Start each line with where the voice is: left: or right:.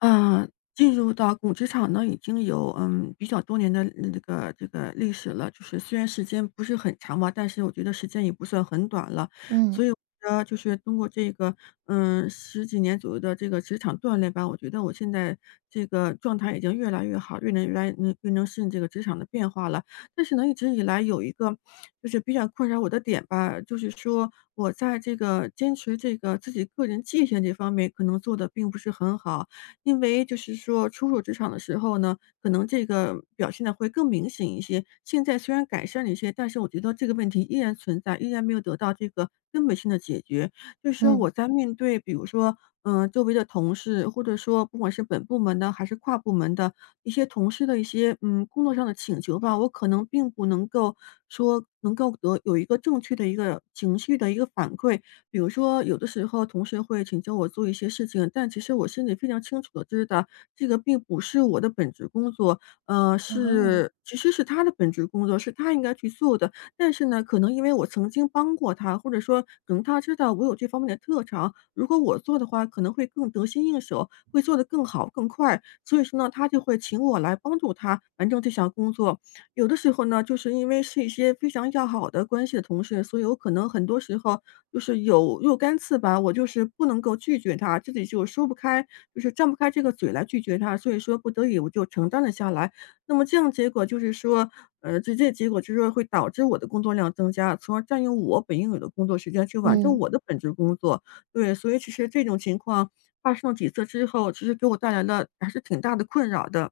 left: 嗯，进入到古职场呢，已经有比较多年的这个历史了。就是虽然时间不是很长吧，但是我觉得时间也不算很短了。
right: 嗯
left: 所以我觉得就是通过这个十几年左右的这个职场锻炼吧，我觉得我现在这个状态已经越来越好，越能越来嗯越能适应这个职场的变化了。但是呢，一直以来有一个就是比较困扰我的点吧，就是说我在这个坚持这个自己个人界限这方面，可能做的并不是很好。因为就是说初入职场的时候呢，可能这个表现的会更明显一些。现在虽然改善了一些，但是我觉得这个问题依然存在，依然没有得到这个根本性的解决。就是说
right: 嗯，
left: 我在面对比如说，周围的同事，或者说不管是本部门的还是跨部门的一些同事的一些，工作上的请求吧，我可能并不能够说能够得有一个正确的一个情绪的一个反馈。比如说，有的时候同事会请求我做一些事情，但其实我心里非常清楚的知道，这个并不是我的本职工作，
right: 啊，
left: 是其实是他的本职工作，是他应该去做的。但是呢，可能因为我曾经帮过他，或者说可能他知道我有这方面的特长，如果我做的话，可能会更得心应手，会做得更好更快。所以说呢，他就会请我来帮助他完成这项工作。有的时候呢，就是因为是一些非常要好的关系的同事，所以我可能很多时候就是有若干次吧，我就是不能够拒绝他，自己就说不开，就是张不开这个嘴来拒绝他，所以说不得已我就承担了下来。那么这样结果就是说，直接结果就是说会导致我的工作量增加，从而占用我本应有的工作时间去完成
right: 嗯，
left: 我的本职工作。对，所以其实这种情况发生了几次之后，其实给我带来了还是挺大的困扰的。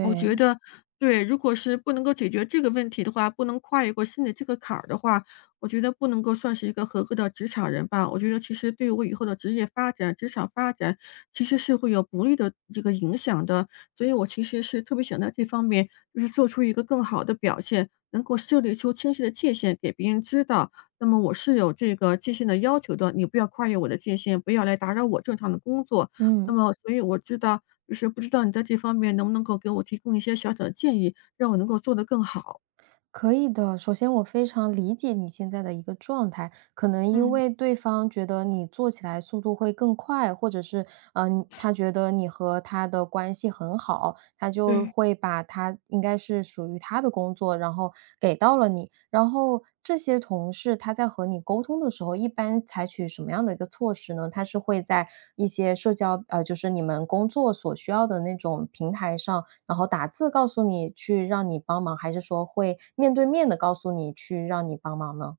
left: 我觉得对，如果是不能够解决这个问题的话，不能跨越过心里这个坎儿的话，我觉得不能够算是一个合格的职场人吧。我觉得其实对我以后的职业发展、职场发展，其实是会有不利的这个影响的。所以我其实是特别想在这方面，就是做出一个更好的表现，能够设立出清晰的界限，给别人知道，那么我是有这个界限的要求的，你不要跨越我的界限，不要来打扰我正常的工作。那
right: 嗯，
left: 么所以我知道就是不知道你在这方面能不能够给我提供一些小小的建议，让我能够做得更好。
right: 可以的。首先我非常理解你现在的一个状态，可能因
left: 嗯，
right: 为对方觉得你做起来速度会更快，或者是他觉得你和他的关系很好，他就
left: 对。
right: 会把他应该是属于他的工作，然后给到了你。然后这些同事他在和你沟通的时候，一般采取什么样的一个措施呢？他是会在一些社交就是你们工作所需要的那种平台上，然后打字告诉你去让你帮忙，还是说会面对面的告诉你去让你帮忙呢？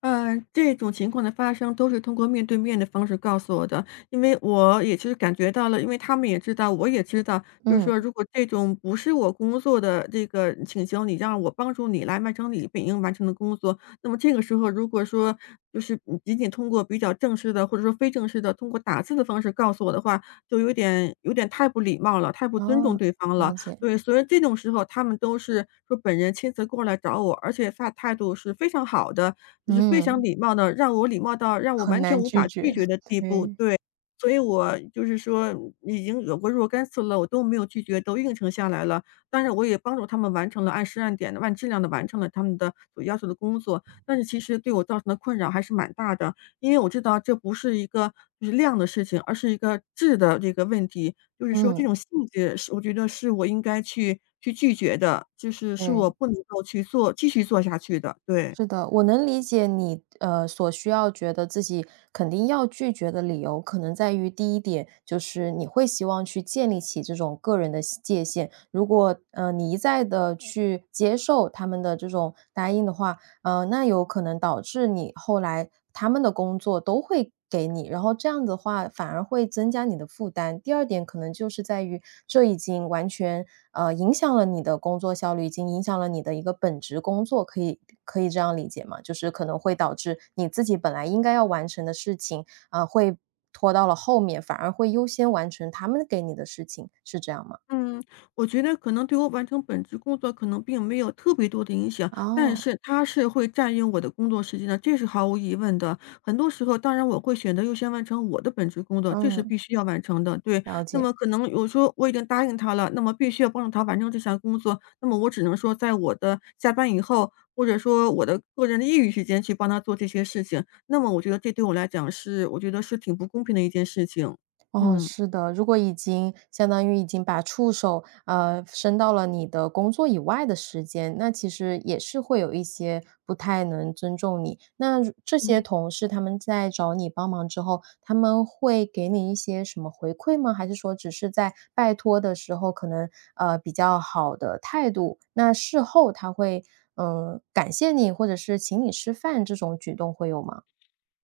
left: 嗯，这种情况的发生都是通过面对面的方式告诉我的，因为我也其实感觉到了，因为他们也知道，我也知道，就是
right: 嗯。
left: 说，如果这种不是我工作的这个请求，你让我帮助你来完成你本应完成的工作，那么这个时候如果说就是仅仅通过比较正式的或者说非正式的，通过打字的方式告诉我的话，就有点太不礼貌了，太不尊重
right: 哦，
left: 对方了。
right: 了解，
left: 对，所以这种时候他们都是说本人亲自过来找我，而且他态度是非常好的。就是非常
right: 嗯，
left: 礼貌的，让我礼貌到让我
right: 很
left: 完全
right: 难
left: 无
right: 拒
left: 法拒
right: 绝，
left: 绝的 地步，
right: 对。
left: 对。所以我就是说已经有过若干次了，我都没有拒绝，都应承下来了。当然我也帮助他们完成了按时按点的、按质量的完成了他们的所要求的工作，但是其实对我造成的困扰还是蛮大的。因为我知道这不是一个就是量的事情，而是一个质的这个问题，就是说这
right: 嗯，
left: 种性质是我觉得是我应该去拒绝的，就是是
right: 对。
left: 我不能够去做继续做下去的，对。
right: 是的，我能理解你所需要觉得自己肯定要拒绝的理由，可能在于第一点就是你会希望去建立起这种个人的西界限。如果你一再的去接受他们的这种答应的话，呃，那有可能导致你后来他们的工作都会给你，然后这样的话反而会增加你的负担。第二点可能就是在于这已经完全影响了你的工作效率，已经影响了你的一个本职工作，可以这样理解吗？就是可能会导致你自己本来应该要完成的事情，会拖到了后面，反而会优先完成他们给你的事情，是这样吗？
left: 嗯，我觉得可能对我完成本职工作可能并没有特别多的影响，但
right: 哦，
left: 是它是会占用我的工作时间的，这是毫无疑问的。很多时候，当然我会选择优先完成我的本职工作，这是
right: 嗯，
left: 必须要完成的，对。
right: 了
left: 那
right: 解。
left: 么可能有时候我已经答应他了，那么必须要帮助他完成这项工作，那么我只能说在我的下班以后，或者说我的个人的业余时间去帮他做这些事情，那么我觉得这对我来讲是我觉得是挺不公平的一件事情，
right: 哦，
left: 嗯。
right: 是的，如果已经相当于已经把触手，伸到了你的工作以外的时间，那其实也是会有一些不太能尊重你。那如这些同事他们在找你帮忙之后，他们会给你一些什么回馈吗？还是说只是在拜托的时候可能，呃，比较好的态度，那事后他会，嗯、感谢你，或者是请你吃饭这种举动会有吗？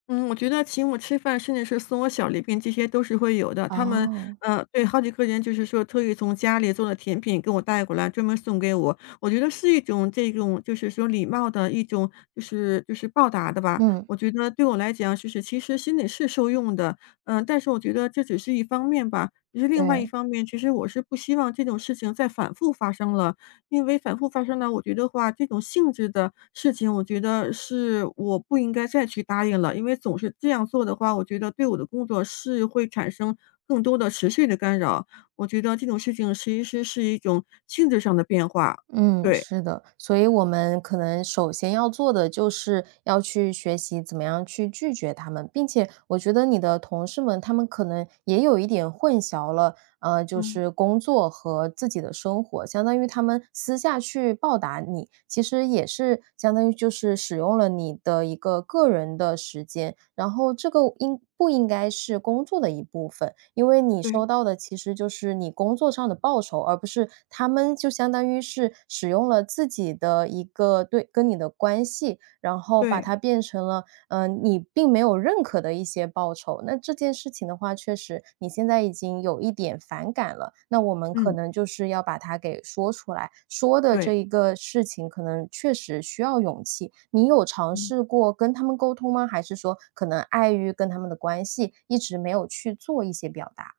left: 嗯，我觉得请我吃饭，甚至是送我小礼品，这些都是会有的。他们，
right: 哦，
left: 对，好几个人就是说特意从家里做了甜品给我带过来，专门送给我。我觉得是一种这种就是说礼貌的一种，就是报答的吧。
right: 嗯，
left: 我觉得对我来讲，就是其实心里是受用的，嗯、但是我觉得这只是一方面吧。其实另外一
right: 对。
left: 方面，其实我是不希望这种事情再反复发生了。因为反复发生呢，我觉得话，这种性质的事情，我觉得是我不应该再去答应了，因为总是这样做的话，我觉得对我的工作是会产生更多的持续的干扰。我觉得这种事情其实是一种性质上的变化，
right: 嗯，
left: 对，
right: 是的，所以我们可能首先要做的就是要去学习怎么样去拒绝他们，并且我觉得你的同事们他们可能也有一点混淆了，就
left: 嗯，
right: 是工作和自己的生活，相当于他们私下去报答你，其实也是相当于就是使用了你的一个个人的时间，然后这个应不应该是工作的一部分？因为你
left: 对
right: 收到的其实就是你工作上的报酬，而不是他们就相当于是使用了自己的一个对跟你的关系，然后把
left: 对，
right: 它变成了嗯，你并没有认可的一些报酬。那这件事情的话，确实你现在已经有一点反感了，那我们可
left: 嗯，
right: 能就是要把它给说出来。说的这
left: 对，
right: 一个事情，可能确实需要勇气。你有尝
left: 嗯。
right: 试过跟他们沟通吗？还是说可能碍于跟他们的关系，一直没有去做一些表达？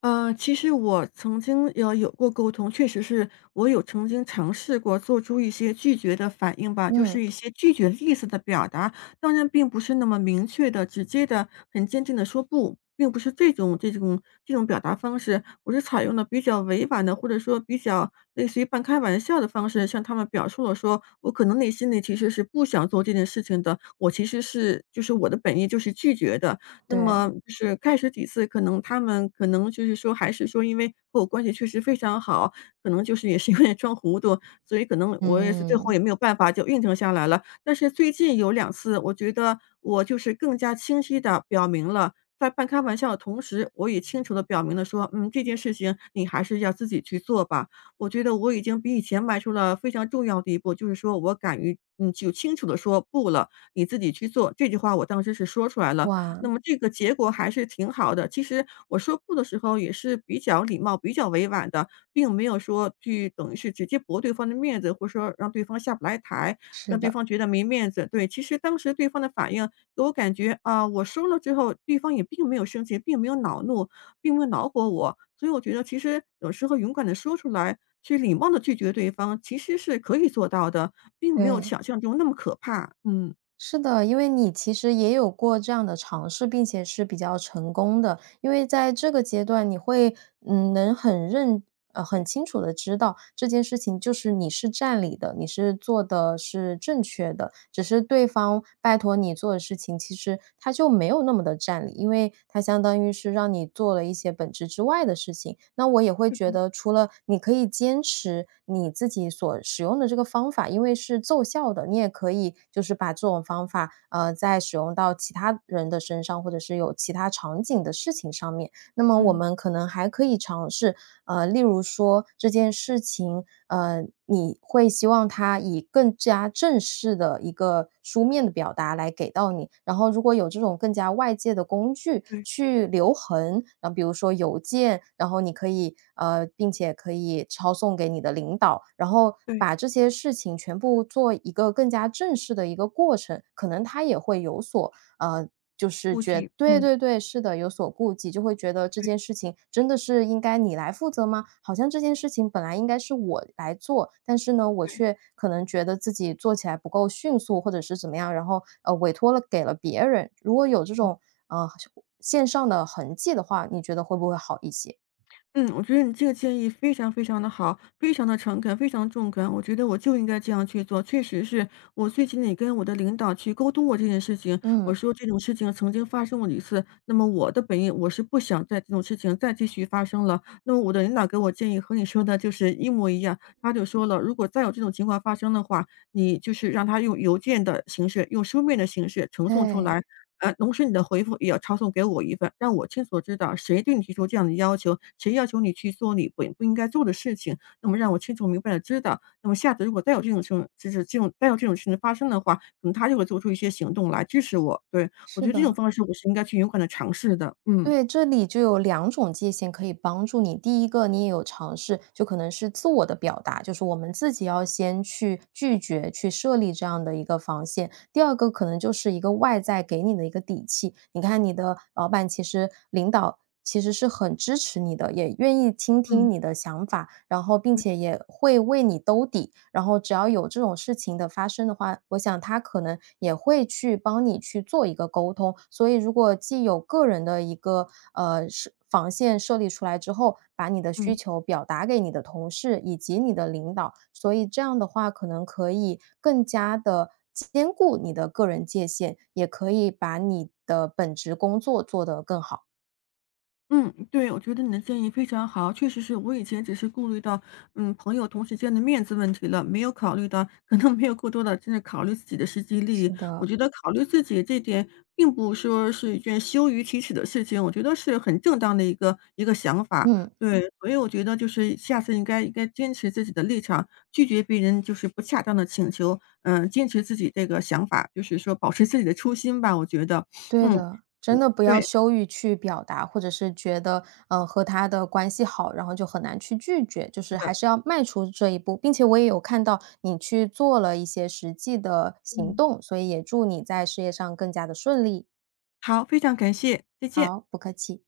left: 其实我曾经有过沟通，确实是我有曾经尝试过做出一些拒绝的反应吧，就
right: 嗯，
left: 是一些拒绝的意思的表达，当然并不是那么明确的、直接的、很坚定的说不，并不是这种表达方式，我是采用了比较委婉的，或者说比较类似于半开玩笑的方式，向他们表述了说，我可能内心里其实是不想做这件事情的，我其实是就是我的本意就是拒绝的，那么
right: 对，
left: 就是开始几次，可能他们就是说还是说因为和我关系确实非常好，可能就是也是有点装糊涂，所以可能我也是最后
right: 嗯，
left: 也没有办法就应承下来了。但是最近有两次，我觉得我就是更加清晰的表明了，在半开玩笑的同时，我也清楚的表明了说：“嗯，这件事情你还是要自己去做吧。”我觉得我已经比以前迈出了非常重要的一步，就是说我敢于就清楚的说“不”了，你自己去做，这句话我当时是说出来了。
right: 哇，
left: 那么这个结果还是挺好的。其实我说不的时候也是比较礼貌、比较委婉的，并没有说去等于是直接驳对方的面子，或者说让对方下不来台，
right: 是
left: 让对
right: 的，
left: 方觉得没面子。对，其实当时对方的反应给我感觉啊，我说了之后，对方也并没有生气，并没有恼怒，并没有恼火我。所以我觉得其实有时候勇敢的说出来，去礼貌的拒绝对方，其实是可以做到的，并没有
right: 对。
left: 想象中那么可怕。嗯，
right: 是的，因为你其实也有过这样的尝试，并且是比较成功的。因为在这个阶段，你会嗯，能很认呃，很清楚的知道这件事情就是你是占理的，你是做的是正确的，只是对方拜托你做的事情，其实他就没有那么的占理，因为他相当于是让你。让你做了一些本职之外的事情。那我也会
left: 是的，
right: 觉得，除了你可以坚持你自己所使用的这个方法，因为是奏效的，你也可以就是把这种方法，再使用到其他人的身上，或者是有其他场景的事情上面。那么我
left: 嗯。
right: 们可能还可以尝试例如说这件事情，你会希望他以更加正式的一个书面的表达来给到你。然后如果有这种更加外界的工具
left: 对
right: 去留痕，然后比如说邮件，然后你可以并且可以抄送给你的领导，然后
left: 对。
right: 把这些事情全部做一个更加正式的一个过程，可能他也会有所呃
left: 顾忌，
right: 对
left: 嗯。
right: 对对，是的，有所顾忌，就会觉得这件事情真的是应该你来负责吗？好像这件事情本来应该是我来做，但是呢，我
left: 对，
right: 却可能觉得自己做起来不够迅速，或者是怎么样，然后委托了给了别人。如果有这种呃线上的痕迹的话，你觉得会不会好一些？
left: 嗯，我觉得你这个建议非常非常的好，非常的诚恳，非常中肯。我觉得我就应该这样去做，确实是我最近也跟我的领导去沟通过这件事情，我
right: 嗯，
left: 说这种事情曾经发生过一次，那么我的本意我是不想在这种事情再继续发生了。那么我的领导给我建议和你说的就是一模一样，他就说了，如果再有这种情况发生的话，你就是让他用邮件的形式，用书面的形式呈送出
right: 对，
left: 来，同时你的回复也要抄送给我一份，让我清楚地知道谁对你提出这样的要求，谁要求你去做你本不应该做的事情。那么让我清楚明白地知道，那么下次如果再有这种事情就是这种再有这种事情发生的话，可能他就会做出一些行动来支持我。对，我觉
right: 是
left: 得这种
right: 的。
left: 方式我是应该去勇敢的尝试的，嗯。
right: 对，这里就有两种界限可以帮助你。第一个，你也有尝试，就可能是自我的表达，就是我们自己要先去拒绝、去设立这样的一个防线。第二个，可能就是一个外在给你的一个底气。你看，你的老板其实领导其实是很支持你的，也愿意倾听
left: 嗯，
right: 你的想法，然后并
left: 对。
right: 且也会为你兜底。然后只要有这种事情的发生的话，我想他可能也会去帮你去做一个沟通。所以，如果既有个人的一个防线设立出来之后，把你的需
left: 嗯。
right: 求表达给你的同事以及你的领导，所以这样的话可能可以更加的。兼顾你的个人界限，也可以把你的本职工作做得更好。
left: 嗯，对，我觉得你的建议非常好，确实是我以前只是顾虑到，嗯，朋友同事间的面子问题了，没有考虑到，可能没有过多的真的考虑自己的实际利益。
right: 是
left: 我
right: 的，
left: 觉得考虑自己这点，并不说是一件羞于启齿的事情，我觉得是很正当的一个想法。
right: 嗯，
left: 对，所以我觉得就是下次应该坚持自己的立场，拒绝别人就是不恰当的请求，嗯，坚持自己这个想法，就是说保持自己的初心吧，我觉得，
right: 对
left: 嗯，
right: 的，真
left: 嗯
right: 的不要
left: 对，
right: 羞于去表达，或者是觉得，嗯，和他的关系好，然后就很难去拒绝，就
left: 是
right: 是
left: 的，
right: 还是要迈出这一步。并且我也有看到你去做了一些实际的行
left: 嗯。
right: 动，所以也祝你在事业上更加的顺利。
left: 好，非常感谢，再见。
right: 好，不客气。